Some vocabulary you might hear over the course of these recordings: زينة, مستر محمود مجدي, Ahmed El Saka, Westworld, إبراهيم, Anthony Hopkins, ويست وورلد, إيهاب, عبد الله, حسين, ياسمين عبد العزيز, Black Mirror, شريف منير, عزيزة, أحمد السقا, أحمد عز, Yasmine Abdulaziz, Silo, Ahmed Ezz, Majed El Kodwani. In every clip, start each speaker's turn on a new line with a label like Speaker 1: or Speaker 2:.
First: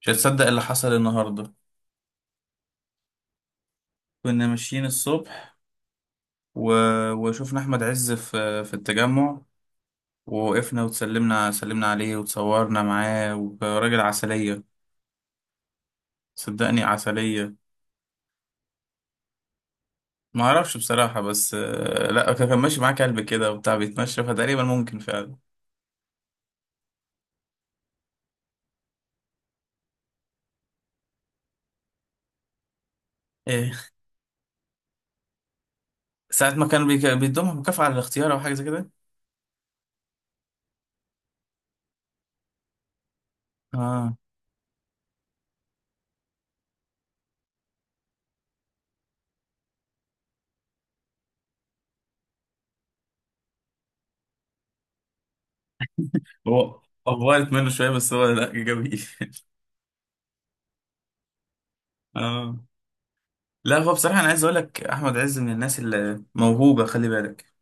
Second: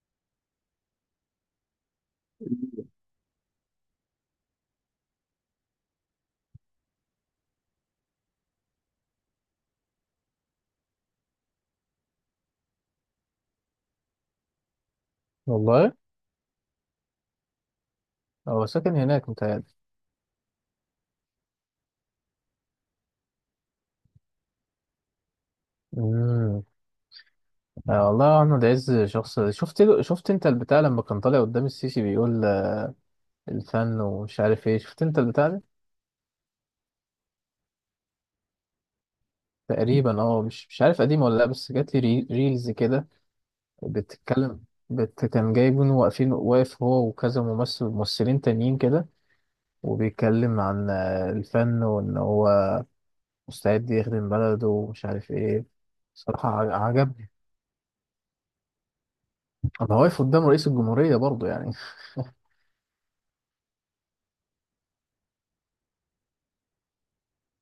Speaker 1: مش هتصدق اللي حصل النهارده. كنا ماشيين الصبح و... وشوفنا احمد عز في التجمع. ووقفنا سلمنا عليه وتصورنا معاه. وراجل عسلية.
Speaker 2: والله.
Speaker 1: صدقني عسلية.
Speaker 2: هو ساكن هناك متهيألي.
Speaker 1: ما اعرفش بصراحة، بس لا، كان ماشي معاه كلب كده وبتاع بيتمشى، فتقريبا ممكن فعلا.
Speaker 2: امم والله احمد عز شخص شفت انت البتاع لما كان طالع قدام السيسي بيقول
Speaker 1: ايه.
Speaker 2: الفن ومش عارف ايه، شفت انت البتاع ده.
Speaker 1: ساعة ما كان بيدومها مكافأة على الاختيار او حاجة زي كده.
Speaker 2: تقريبا اه مش عارف قديم ولا لا، بس جات لي ريلز كده
Speaker 1: اه.
Speaker 2: بتتكلم. كان جايبين واقفين واقف هو وكذا ممثلين تانيين كده وبيتكلم عن الفن وان هو مستعد يخدم بلده ومش عارف ايه. صراحة
Speaker 1: هو
Speaker 2: عجبني.
Speaker 1: افضلت منه شوية، بس هو، لا، جميل.
Speaker 2: انا واقف قدام رئيس الجمهورية برضه يعني.
Speaker 1: اه. لا هو بصراحة أنا عايز أقول لك أحمد عز من الناس اللي موهوبة، خلي بالك.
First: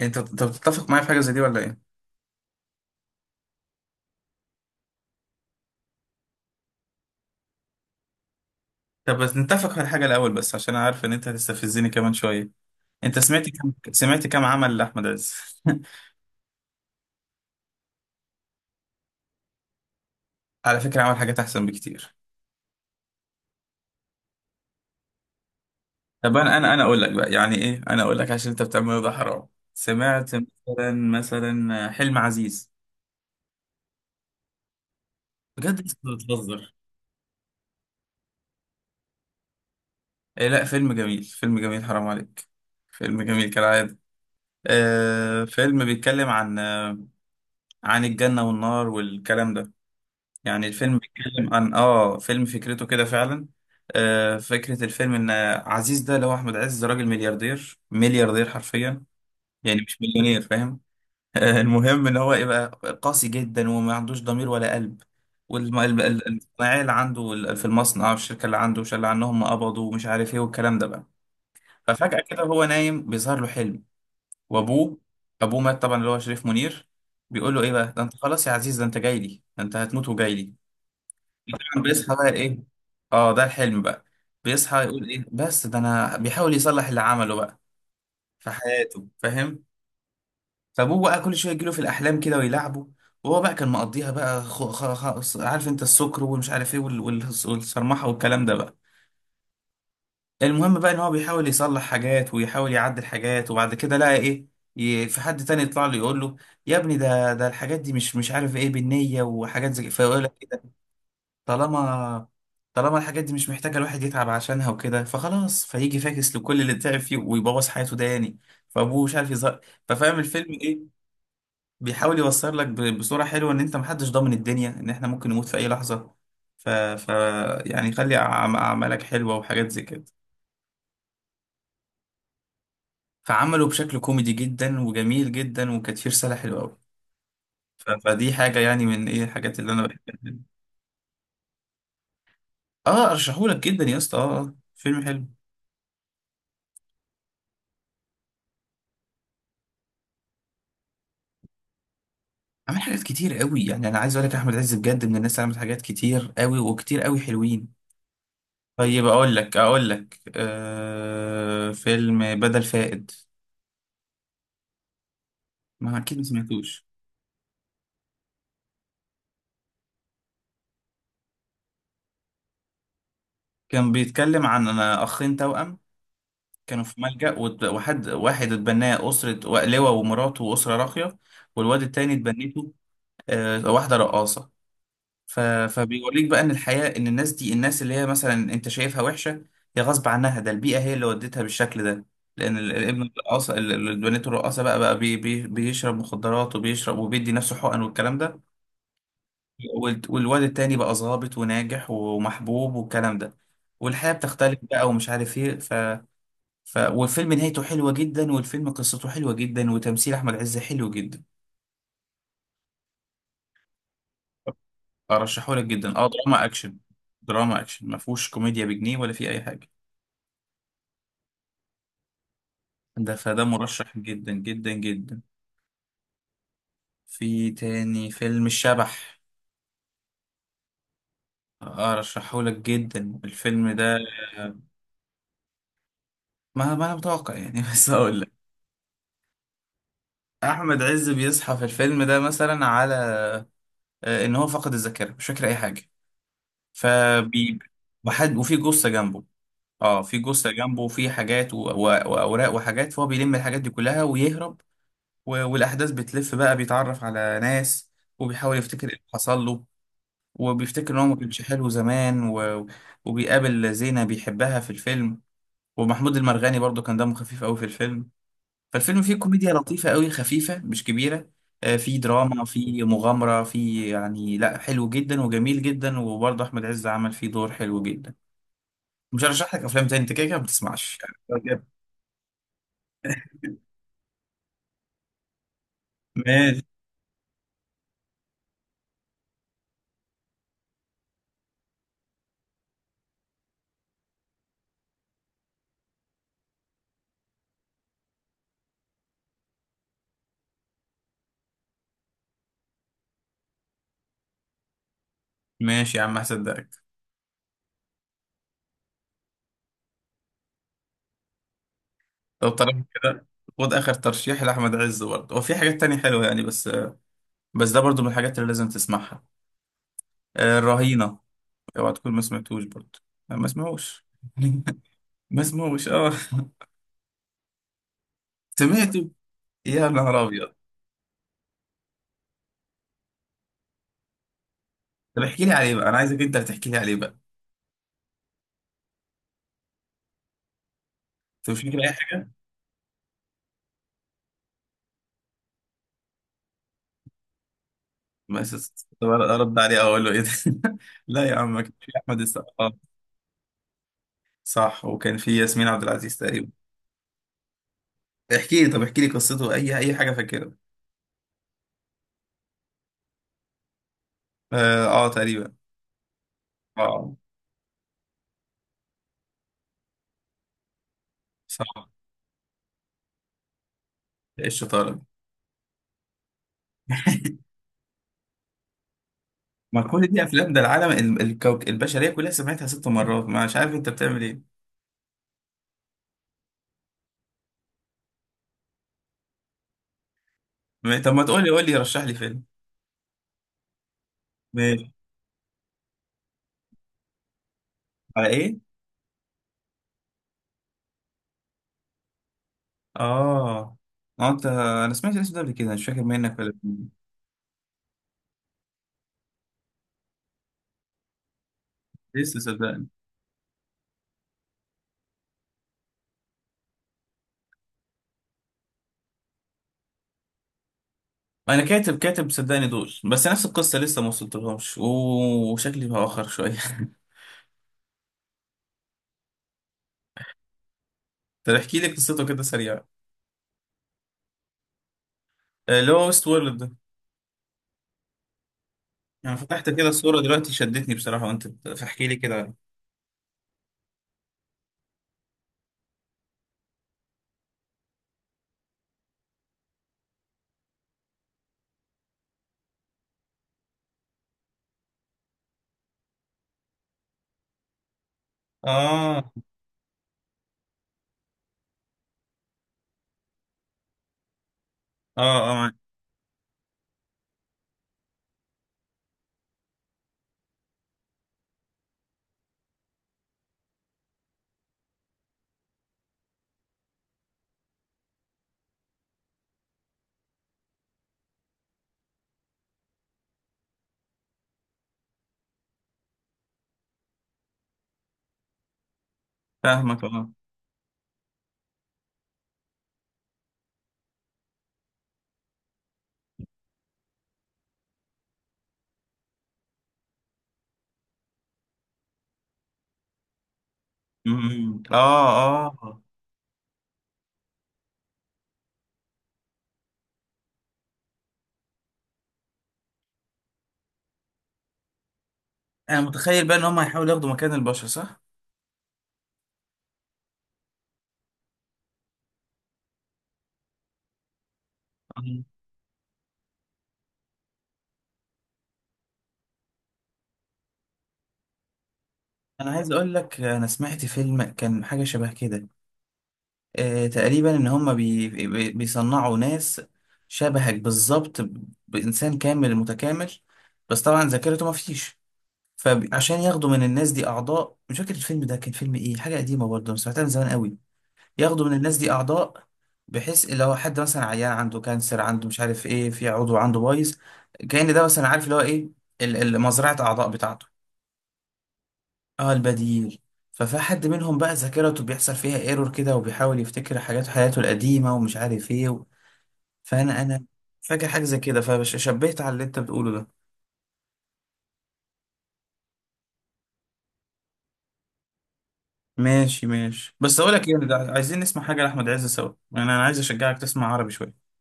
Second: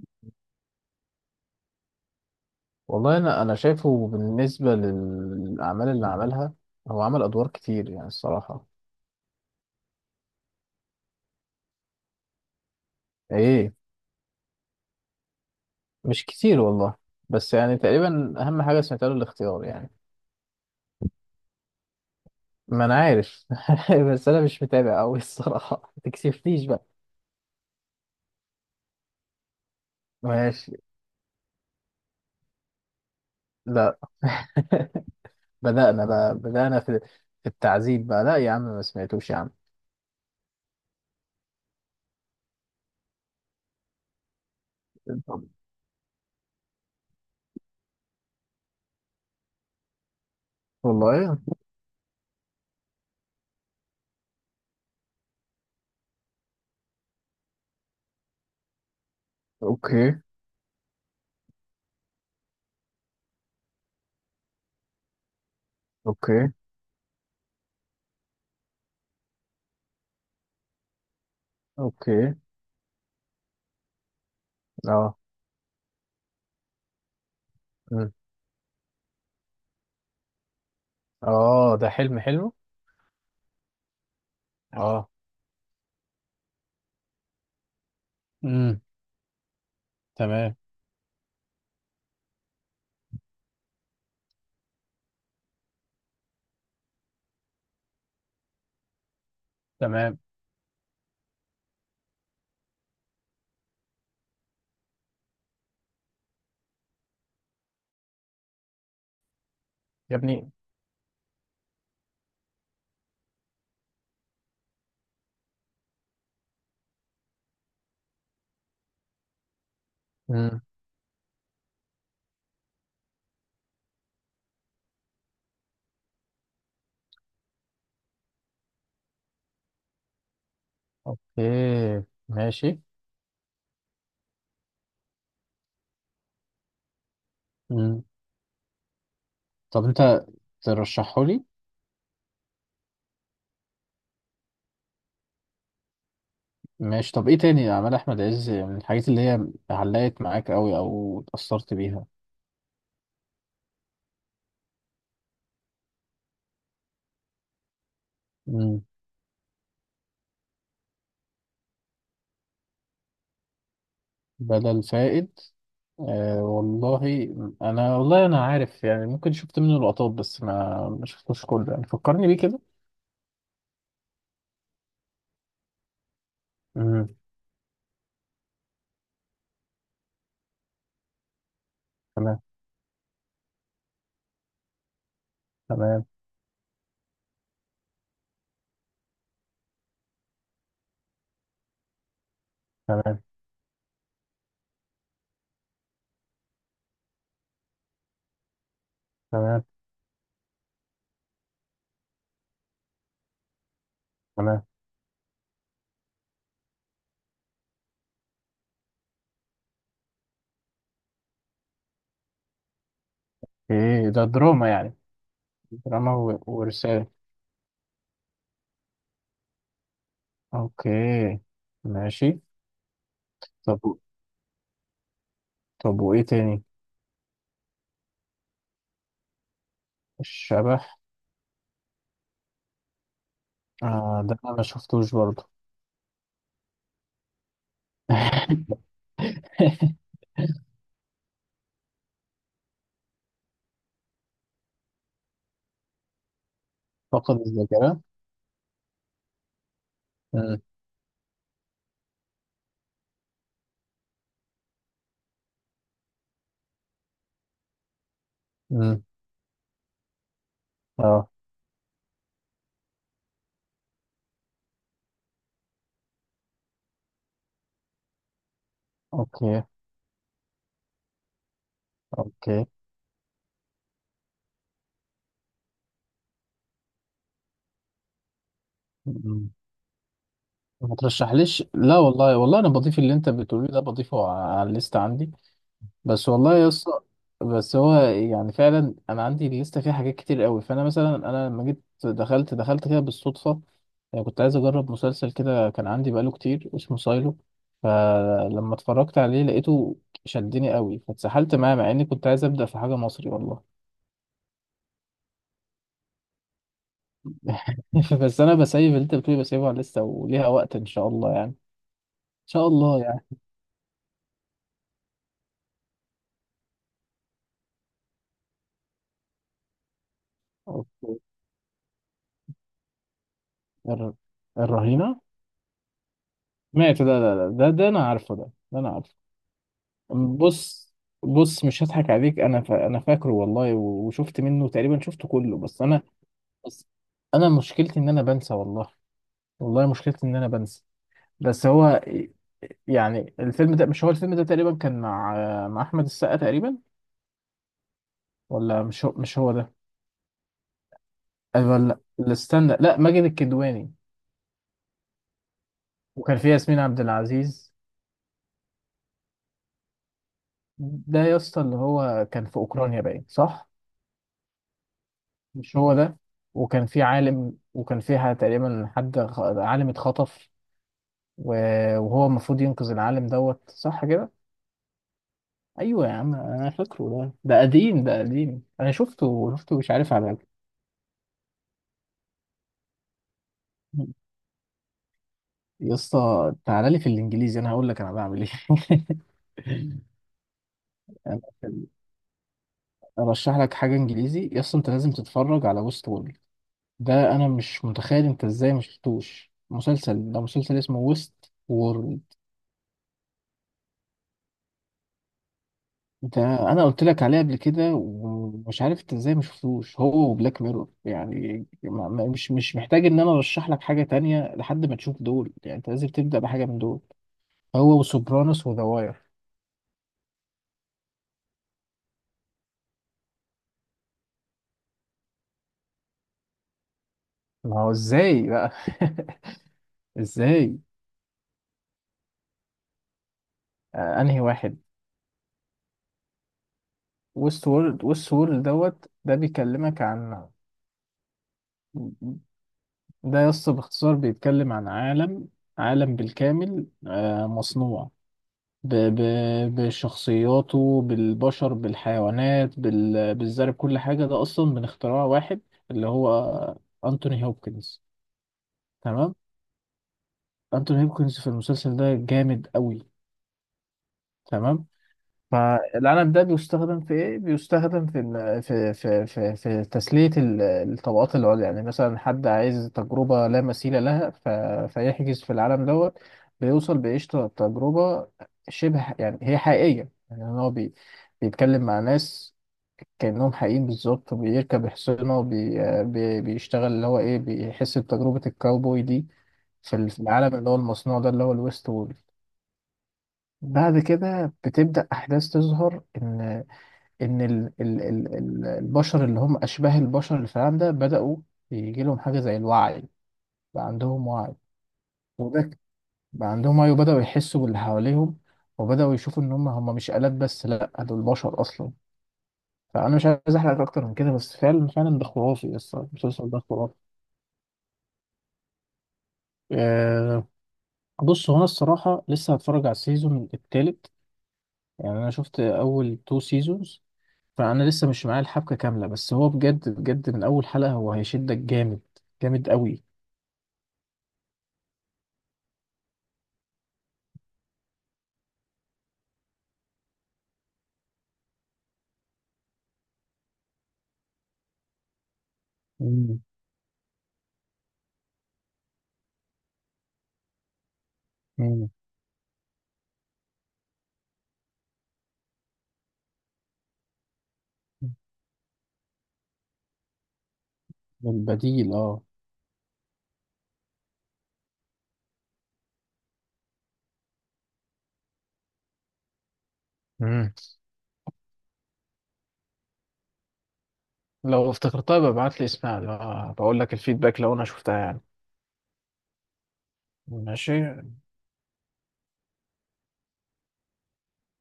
Speaker 1: انت بتتفق معايا في حاجه زي دي ولا ايه؟
Speaker 2: والله انا شايفه بالنسبه للاعمال اللي عملها. هو عمل ادوار كتير يعني الصراحه.
Speaker 1: طب بس نتفق على حاجه الاول، بس عشان انا عارف ان انت هتستفزني كمان شويه. انت
Speaker 2: ايه.
Speaker 1: سمعت كم عمل لاحمد عز؟
Speaker 2: مش كتير والله. بس يعني تقريبا اهم حاجه سمعتها له الاختيار يعني.
Speaker 1: على فكره عمل حاجات احسن بكتير.
Speaker 2: ما انا عارف. بس انا مش متابع قوي الصراحه، ما
Speaker 1: طب انا
Speaker 2: تكسفنيش
Speaker 1: انا انا
Speaker 2: بقى.
Speaker 1: اقول لك بقى يعني ايه، انا اقول لك عشان انت بتعمل ده حرام. سمعت
Speaker 2: ماشي.
Speaker 1: مثلا، حلم عزيز.
Speaker 2: لا.
Speaker 1: بجد انت
Speaker 2: بدأنا بقى
Speaker 1: بتهزر؟
Speaker 2: بدأنا في التعذيب بقى. لا يا عم، ما سمعتوش يا عم.
Speaker 1: إيه، لا، فيلم جميل، فيلم جميل، حرام عليك. فيلم جميل كالعاده.
Speaker 2: طب.
Speaker 1: فيلم بيتكلم عن عن الجنه والنار والكلام ده. يعني الفيلم
Speaker 2: والله.
Speaker 1: بيتكلم عن فيلم فكرته كده فعلا. فكرة الفيلم ان عزيز ده اللي هو احمد عز، ده راجل ملياردير، ملياردير حرفيا. يعني مش
Speaker 2: اوكي.
Speaker 1: مليونير، فاهم. المهم ان هو يبقى قاسي جدا وما عندوش ضمير ولا قلب.
Speaker 2: اوكي.
Speaker 1: والصناعية اللي عنده في المصنع والشركة اللي عنده شال عنهم قبضوا ومش عارف ايه والكلام ده بقى. ففجأة
Speaker 2: اوكي.
Speaker 1: كده هو نايم بيظهر له حلم وابوه.
Speaker 2: اه.
Speaker 1: ابوه مات طبعا، اللي هو شريف منير، بيقول له ايه بقى، ده
Speaker 2: أمم.
Speaker 1: انت خلاص يا عزيز، ده انت جاي لي، ده انت هتموت وجاي لي.
Speaker 2: اه
Speaker 1: كان
Speaker 2: ده
Speaker 1: بيصحى
Speaker 2: حلم
Speaker 1: بقى
Speaker 2: حلو.
Speaker 1: ايه. اه، ده الحلم بقى. بيصحى يقول
Speaker 2: اه.
Speaker 1: ايه، بس ده انا بيحاول يصلح اللي عمله بقى في
Speaker 2: امم.
Speaker 1: حياته، فاهم.
Speaker 2: تمام.
Speaker 1: فابوه بقى كل شويه يجيله في الاحلام كده ويلعبه. وهو بقى كان مقضيها بقى عارف انت السكر ومش عارف ايه والصرمحه والكلام ده بقى.
Speaker 2: تمام.
Speaker 1: المهم بقى ان هو بيحاول يصلح حاجات ويحاول يعدل حاجات، وبعد كده لقى ايه. في حد تاني يطلع له يقول له يا ابني، ده الحاجات دي مش عارف ايه بالنية وحاجات زي،
Speaker 2: يا
Speaker 1: فيقول
Speaker 2: ابني.
Speaker 1: لك طالما، الحاجات دي مش محتاجة الواحد يتعب عشانها وكده، فخلاص فيجي فاكس لكل اللي تعب فيه ويبوظ حياته ده يعني. فابوه مش عارف يظهر. ففاهم الفيلم
Speaker 2: مم.
Speaker 1: ايه، بيحاول يوصل لك بصورة حلوة ان انت محدش ضامن الدنيا، ان احنا ممكن نموت في اي لحظة. ف... ف... يعني خلي اعمالك حلوة وحاجات زي كده.
Speaker 2: اوكي. ماشي.
Speaker 1: فعمله بشكل كوميدي جدا وجميل جدا، وكانت فيه رسالة حلوة قوي.
Speaker 2: مم.
Speaker 1: فدي حاجة يعني من ايه الحاجات اللي
Speaker 2: طب
Speaker 1: انا
Speaker 2: انت
Speaker 1: بحبها.
Speaker 2: ترشحه لي.
Speaker 1: اه ارشحهولك جدا يا اسطى، اه، فيلم حلو.
Speaker 2: ماشي، طب ايه تاني اعمال احمد عز من الحاجات اللي هي علقت معاك قوي او اتأثرت بيها؟
Speaker 1: عمل حاجات كتير قوي يعني، انا عايز اقول لك احمد عز بجد من الناس اللي عملت حاجات كتير قوي، وكتير قوي حلوين.
Speaker 2: مم.
Speaker 1: طيب اقول لك فيلم بدل فائد.
Speaker 2: بدل فائد.
Speaker 1: ما اكيد ما
Speaker 2: آه
Speaker 1: سمعتوش.
Speaker 2: والله. انا والله عارف يعني، ممكن شفت منه لقطات بس ما شفتوش كله، يعني فكرني بيه كده.
Speaker 1: كان بيتكلم عن أنا اخين توأم. كانوا في
Speaker 2: مم.
Speaker 1: ملجأ وحد واحد اتبناه أسرة لواء ومراته وأسرة راقية. والواد التاني
Speaker 2: تمام.
Speaker 1: اتبنته واحدة رقاصة.
Speaker 2: تمام.
Speaker 1: فبيوريك بقى ان الحياة، ان الناس دي، الناس اللي هي مثلا انت شايفها وحشة، هي غصب عنها، ده البيئة هي اللي ودتها بالشكل ده. لان الابن
Speaker 2: تمام.
Speaker 1: الرقاصة البنات الرقاصة بقى، بيشرب مخدرات وبيشرب وبيدي نفسه حقن والكلام ده.
Speaker 2: تمام.
Speaker 1: والواد التاني بقى ظابط وناجح ومحبوب والكلام ده. والحياة بتختلف
Speaker 2: تمام.
Speaker 1: بقى ومش عارف ايه. والفيلم نهايته حلوة جدا، والفيلم قصته حلوة جدا، وتمثيل احمد عز حلو جدا.
Speaker 2: ايه ده دراما يعني؟
Speaker 1: ارشحه لك جدا، اه،
Speaker 2: دراما
Speaker 1: دراما اكشن.
Speaker 2: ورسالة.
Speaker 1: دراما اكشن ما فيهوش كوميديا بجنيه ولا في اي حاجة.
Speaker 2: اوكي. ماشي.
Speaker 1: فده
Speaker 2: طب.
Speaker 1: مرشح جدا جدا جدا.
Speaker 2: طب وايه تاني؟
Speaker 1: في تاني فيلم الشبح.
Speaker 2: الشبح.
Speaker 1: ارشحه لك جدا الفيلم ده.
Speaker 2: آه ده انا ما شفتوش برضه.
Speaker 1: ما انا متوقع يعني. بس اقول لك. احمد عز بيصحى في الفيلم ده مثلا على ان هو فقد الذاكره، مش فاكر اي حاجه.
Speaker 2: فقد
Speaker 1: فبي
Speaker 2: الذاكرة.
Speaker 1: وحد، وفي جثه جنبه. اه، في جثه
Speaker 2: مم.
Speaker 1: جنبه، وفي حاجات واوراق وحاجات، فهو بيلم الحاجات دي كلها ويهرب. والاحداث بتلف بقى، بيتعرف على ناس. وبيحاول يفتكر ايه
Speaker 2: مم.
Speaker 1: اللي حصل له. وبيفتكر ان هو ما
Speaker 2: اه.
Speaker 1: كانش حلو زمان وبيقابل زينة بيحبها في الفيلم. ومحمود المرغني برضو كان دمه خفيف قوي في الفيلم. فالفيلم فيه كوميديا
Speaker 2: اوكي.
Speaker 1: لطيفة قوي، خفيفة، مش كبيرة. فيه دراما،
Speaker 2: اوكي.
Speaker 1: فيه مغامرة، فيه يعني، لا، حلو جدا وجميل جدا، وبرضه أحمد عز عمل فيه دور حلو جدا. مش
Speaker 2: مم.
Speaker 1: هرشح لك أفلام تاني، أنت كده كده ما
Speaker 2: ما
Speaker 1: بتسمعش. يعني.
Speaker 2: ترشحليش. لا والله انا بضيف اللي انت بتقوليه ده، بضيفه على الليست عندي. بس والله
Speaker 1: ماشي.
Speaker 2: يا اسطى. بس هو يعني فعلا انا عندي لسه فيه حاجات كتير قوي. فانا مثلا، انا لما جيت دخلت كده بالصدفه. يعني كنت عايز اجرب مسلسل كده كان عندي بقاله كتير، اسمه سايلو. فلما اتفرجت عليه لقيته شدني قوي، فاتسحلت معاه مع اني كنت عايز ابدا في حاجه مصري والله.
Speaker 1: ماشي يا عم هصدقك.
Speaker 2: بس انا بسيب اللي انت بتقولي، بسيبها لسه وليها وقت ان شاء الله يعني ان
Speaker 1: لو
Speaker 2: شاء
Speaker 1: طالما
Speaker 2: الله يعني
Speaker 1: كده خد آخر ترشيح لأحمد عز برضه، وفي حاجات تانية حلوة يعني، بس. ده برضه من الحاجات اللي لازم تسمعها. الرهينة.
Speaker 2: أوكي.
Speaker 1: اوعى تكون ما سمعتوش برضه. أنا ما سمعوش.
Speaker 2: الر- الرهينه.
Speaker 1: ما سمعوش اه.
Speaker 2: مات ده، انا عارفه، ده انا
Speaker 1: سمعته
Speaker 2: عارفه.
Speaker 1: يا نهار ابيض.
Speaker 2: بص. بص مش هضحك عليك، انا انا فاكره والله وشفت منه تقريبا،
Speaker 1: طب
Speaker 2: شفته
Speaker 1: احكي لي
Speaker 2: كله
Speaker 1: عليه
Speaker 2: بس
Speaker 1: بقى، انا
Speaker 2: انا.
Speaker 1: عايزك انت اللي تحكي لي
Speaker 2: بس
Speaker 1: عليه بقى.
Speaker 2: انا مشكلتي ان انا بنسى والله. والله مشكلتي ان انا بنسى.
Speaker 1: انت مش
Speaker 2: بس
Speaker 1: فاكر اي
Speaker 2: هو،
Speaker 1: حاجه؟
Speaker 2: يعني الفيلم ده، مش هو الفيلم ده تقريبا كان مع احمد السقا تقريبا؟ ولا
Speaker 1: بس طب
Speaker 2: مش هو
Speaker 1: ارد
Speaker 2: ده؟
Speaker 1: عليه أو اقول له ايه ده. لا يا عم، ما كان
Speaker 2: أيوة،
Speaker 1: في
Speaker 2: لا
Speaker 1: احمد
Speaker 2: لا،
Speaker 1: السقا،
Speaker 2: استنى، لا ماجد الكدواني.
Speaker 1: صح. وكان في ياسمين عبد العزيز
Speaker 2: وكان في
Speaker 1: تقريبا.
Speaker 2: ياسمين عبد العزيز.
Speaker 1: احكي لي، طب احكي لي قصته، اي اي حاجه فاكرها.
Speaker 2: ده يا اسطى اللي هو كان في اوكرانيا باين، صح؟
Speaker 1: اه، تقريبا.
Speaker 2: مش هو ده. وكان في
Speaker 1: اه،
Speaker 2: عالم، وكان فيها تقريبا حد عالم اتخطف،
Speaker 1: صح.
Speaker 2: وهو المفروض ينقذ العالم دوت، صح كده.
Speaker 1: ايه الشطاره.
Speaker 2: ايوه يا عم انا فاكره، ده ده قديم ده قديم انا شفته،
Speaker 1: ما
Speaker 2: مش
Speaker 1: كل
Speaker 2: عارف
Speaker 1: دي
Speaker 2: على.
Speaker 1: افلام، ده العالم الكوك البشريه كلها سمعتها ست مرات، ما مش عارف انت بتعمل ايه.
Speaker 2: يا اسطى تعالى لي في الانجليزي انا هقول لك انا بعمل ايه.
Speaker 1: طب ما
Speaker 2: انا
Speaker 1: تقول لي، قول لي رشح لي
Speaker 2: ارشح لك حاجه انجليزي يا اسطى، انت
Speaker 1: فيلم
Speaker 2: لازم تتفرج على ويست وورلد. ده انا مش متخيل
Speaker 1: على
Speaker 2: انت
Speaker 1: ايه؟
Speaker 2: ازاي ما شفتوش مسلسل ده. مسلسل اسمه ويست وورلد.
Speaker 1: اه. انت، انا سمعت الاسم ده قبل كده، مش فاكر منك
Speaker 2: انت،
Speaker 1: ولا
Speaker 2: انا
Speaker 1: مني.
Speaker 2: قلت لك عليه قبل كده ومش عارف انت ازاي ما شفتوش. هو بلاك ميرور يعني،
Speaker 1: لسه
Speaker 2: مش
Speaker 1: صدقني.
Speaker 2: محتاج ان انا ارشح لك حاجه تانية لحد ما تشوف دول، يعني انت لازم تبدا بحاجه من دول. هو وسوبرانوس وذا واير.
Speaker 1: انا كاتب، صدقني دول، بس نفس القصه لسه ما وصلتلهمش، وشكلي بأخر شويه.
Speaker 2: ما هو ازاي بقى؟ ازاي؟
Speaker 1: طب احكي لي قصته كده سريعه.
Speaker 2: آه انهي واحد.
Speaker 1: اللي هو ويست وورلد ده.
Speaker 2: ويست وورلد. ويست وورلد دوت، ده
Speaker 1: انا فتحت كده
Speaker 2: بيكلمك
Speaker 1: الصوره
Speaker 2: عن،
Speaker 1: دلوقتي، شدتني بصراحه وانت فاحكي لي كده.
Speaker 2: ده يس باختصار بيتكلم عن عالم. عالم بالكامل آه مصنوع ب... ب... بشخصياته، بالبشر، بالحيوانات، بالزرع، بكل حاجة. ده أصلا من اختراع واحد اللي هو أنتوني هوبكنز.
Speaker 1: اه،
Speaker 2: تمام.
Speaker 1: اه.
Speaker 2: أنتوني هوبكنز في المسلسل ده جامد قوي. تمام.
Speaker 1: اه معاك.
Speaker 2: فالعنب ده بيستخدم في ايه؟ بيستخدم في تسلية الطبقات العليا. يعني مثلا حد عايز تجربة لا مثيل لها، ف... فيحجز في العالم دوت، بيوصل بقشطة تجربة شبه، يعني هي حقيقية. يعني هو بيتكلم مع ناس كأنهم حقيقيين بالظبط، وبيركب حصانه، وبي... بي... بيشتغل اللي هو ايه، بيحس بتجربة الكاوبوي دي في
Speaker 1: فاهمك
Speaker 2: في
Speaker 1: اه.
Speaker 2: العالم اللي هو المصنوع ده، اللي هو الويست وورلد. بعد كده بتبدأ أحداث تظهر إن ان ال ال ال ال- البشر، اللي هم اشباه البشر اللي في العالم ده، بداوا يجي لهم حاجه زي الوعي. بقى عندهم وعي.
Speaker 1: أمم،
Speaker 2: وده
Speaker 1: اه،
Speaker 2: ك-
Speaker 1: اه.
Speaker 2: بقى عندهم وعي، وبداوا يحسوا باللي حواليهم. وبداوا يشوفوا ان هم مش آلات بس، لا دول بشر اصلا. فانا مش عايز احرق اكتر من كده، بس فعلا فعلا ده خرافي
Speaker 1: انا
Speaker 2: الصراحه،
Speaker 1: متخيل
Speaker 2: المسلسل
Speaker 1: بقى
Speaker 2: ده
Speaker 1: ان هم
Speaker 2: خرافي.
Speaker 1: هيحاولوا ياخدوا مكان البشر صح؟
Speaker 2: أه. بص هو انا الصراحه لسه هتفرج على السيزون التالت. يعني انا
Speaker 1: أمم.
Speaker 2: شفت اول تو سيزونز. فانا لسه مش معايا الحبكه كامله، بس هو بجد بجد من اول حلقه هو هيشدك جامد.
Speaker 1: انا
Speaker 2: جامد
Speaker 1: عايز
Speaker 2: قوي.
Speaker 1: اقول لك انا سمعت فيلم كان حاجه شبه كده. تقريبا ان هم بيصنعوا ناس شبهك بالظبط، بانسان كامل متكامل. بس طبعا ذاكرته ما فيش.
Speaker 2: مم.
Speaker 1: فعشان ياخدوا من الناس دي اعضاء، مش فاكر الفيلم ده كان فيلم ايه، حاجه قديمه برضه أنا سمعتها من زمان قوي. ياخدوا من
Speaker 2: مم.
Speaker 1: الناس دي اعضاء، بحيث لو حد مثلا عيان عنده كانسر، عنده مش عارف ايه، في عضو عنده بايظ، كأن ده مثلا، عارف اللي هو ايه، مزرعه اعضاء بتاعته.
Speaker 2: البديل اه.
Speaker 1: اه، البديل. ففي حد منهم بقى ذاكرته بيحصل فيها ايرور كده، وبيحاول يفتكر حاجات حياته القديمة، ومش عارف ايه فانا
Speaker 2: مم.
Speaker 1: فاكر حاجة زي كده، فشبهت على اللي انت بتقوله ده.
Speaker 2: لو افتكرتها ببعت لي اسمها، آه بقول لك الفيدباك لو انا شفتها يعني.
Speaker 1: ماشي ماشي، بس اقول لك
Speaker 2: ماشي.
Speaker 1: ايه ده، عايزين نسمع حاجة لأحمد عز سوا يعني، انا عايز اشجعك تسمع عربي شوية.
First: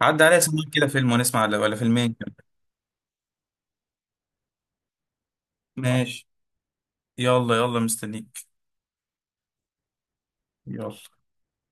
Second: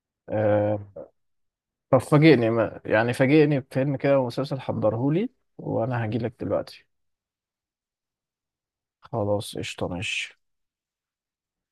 Speaker 1: عدى عليا، سمع كده
Speaker 2: آه
Speaker 1: فيلم، ونسمع ولا
Speaker 2: طب
Speaker 1: فيلمين كده.
Speaker 2: فاجئني، يعني فاجئني بفيلم كده ومسلسل، حضرهولي وانا
Speaker 1: ماشي.
Speaker 2: هجيلك دلوقتي.
Speaker 1: يلا يلا مستنيك.
Speaker 2: خلاص قشطة، ماشي.
Speaker 1: يلا.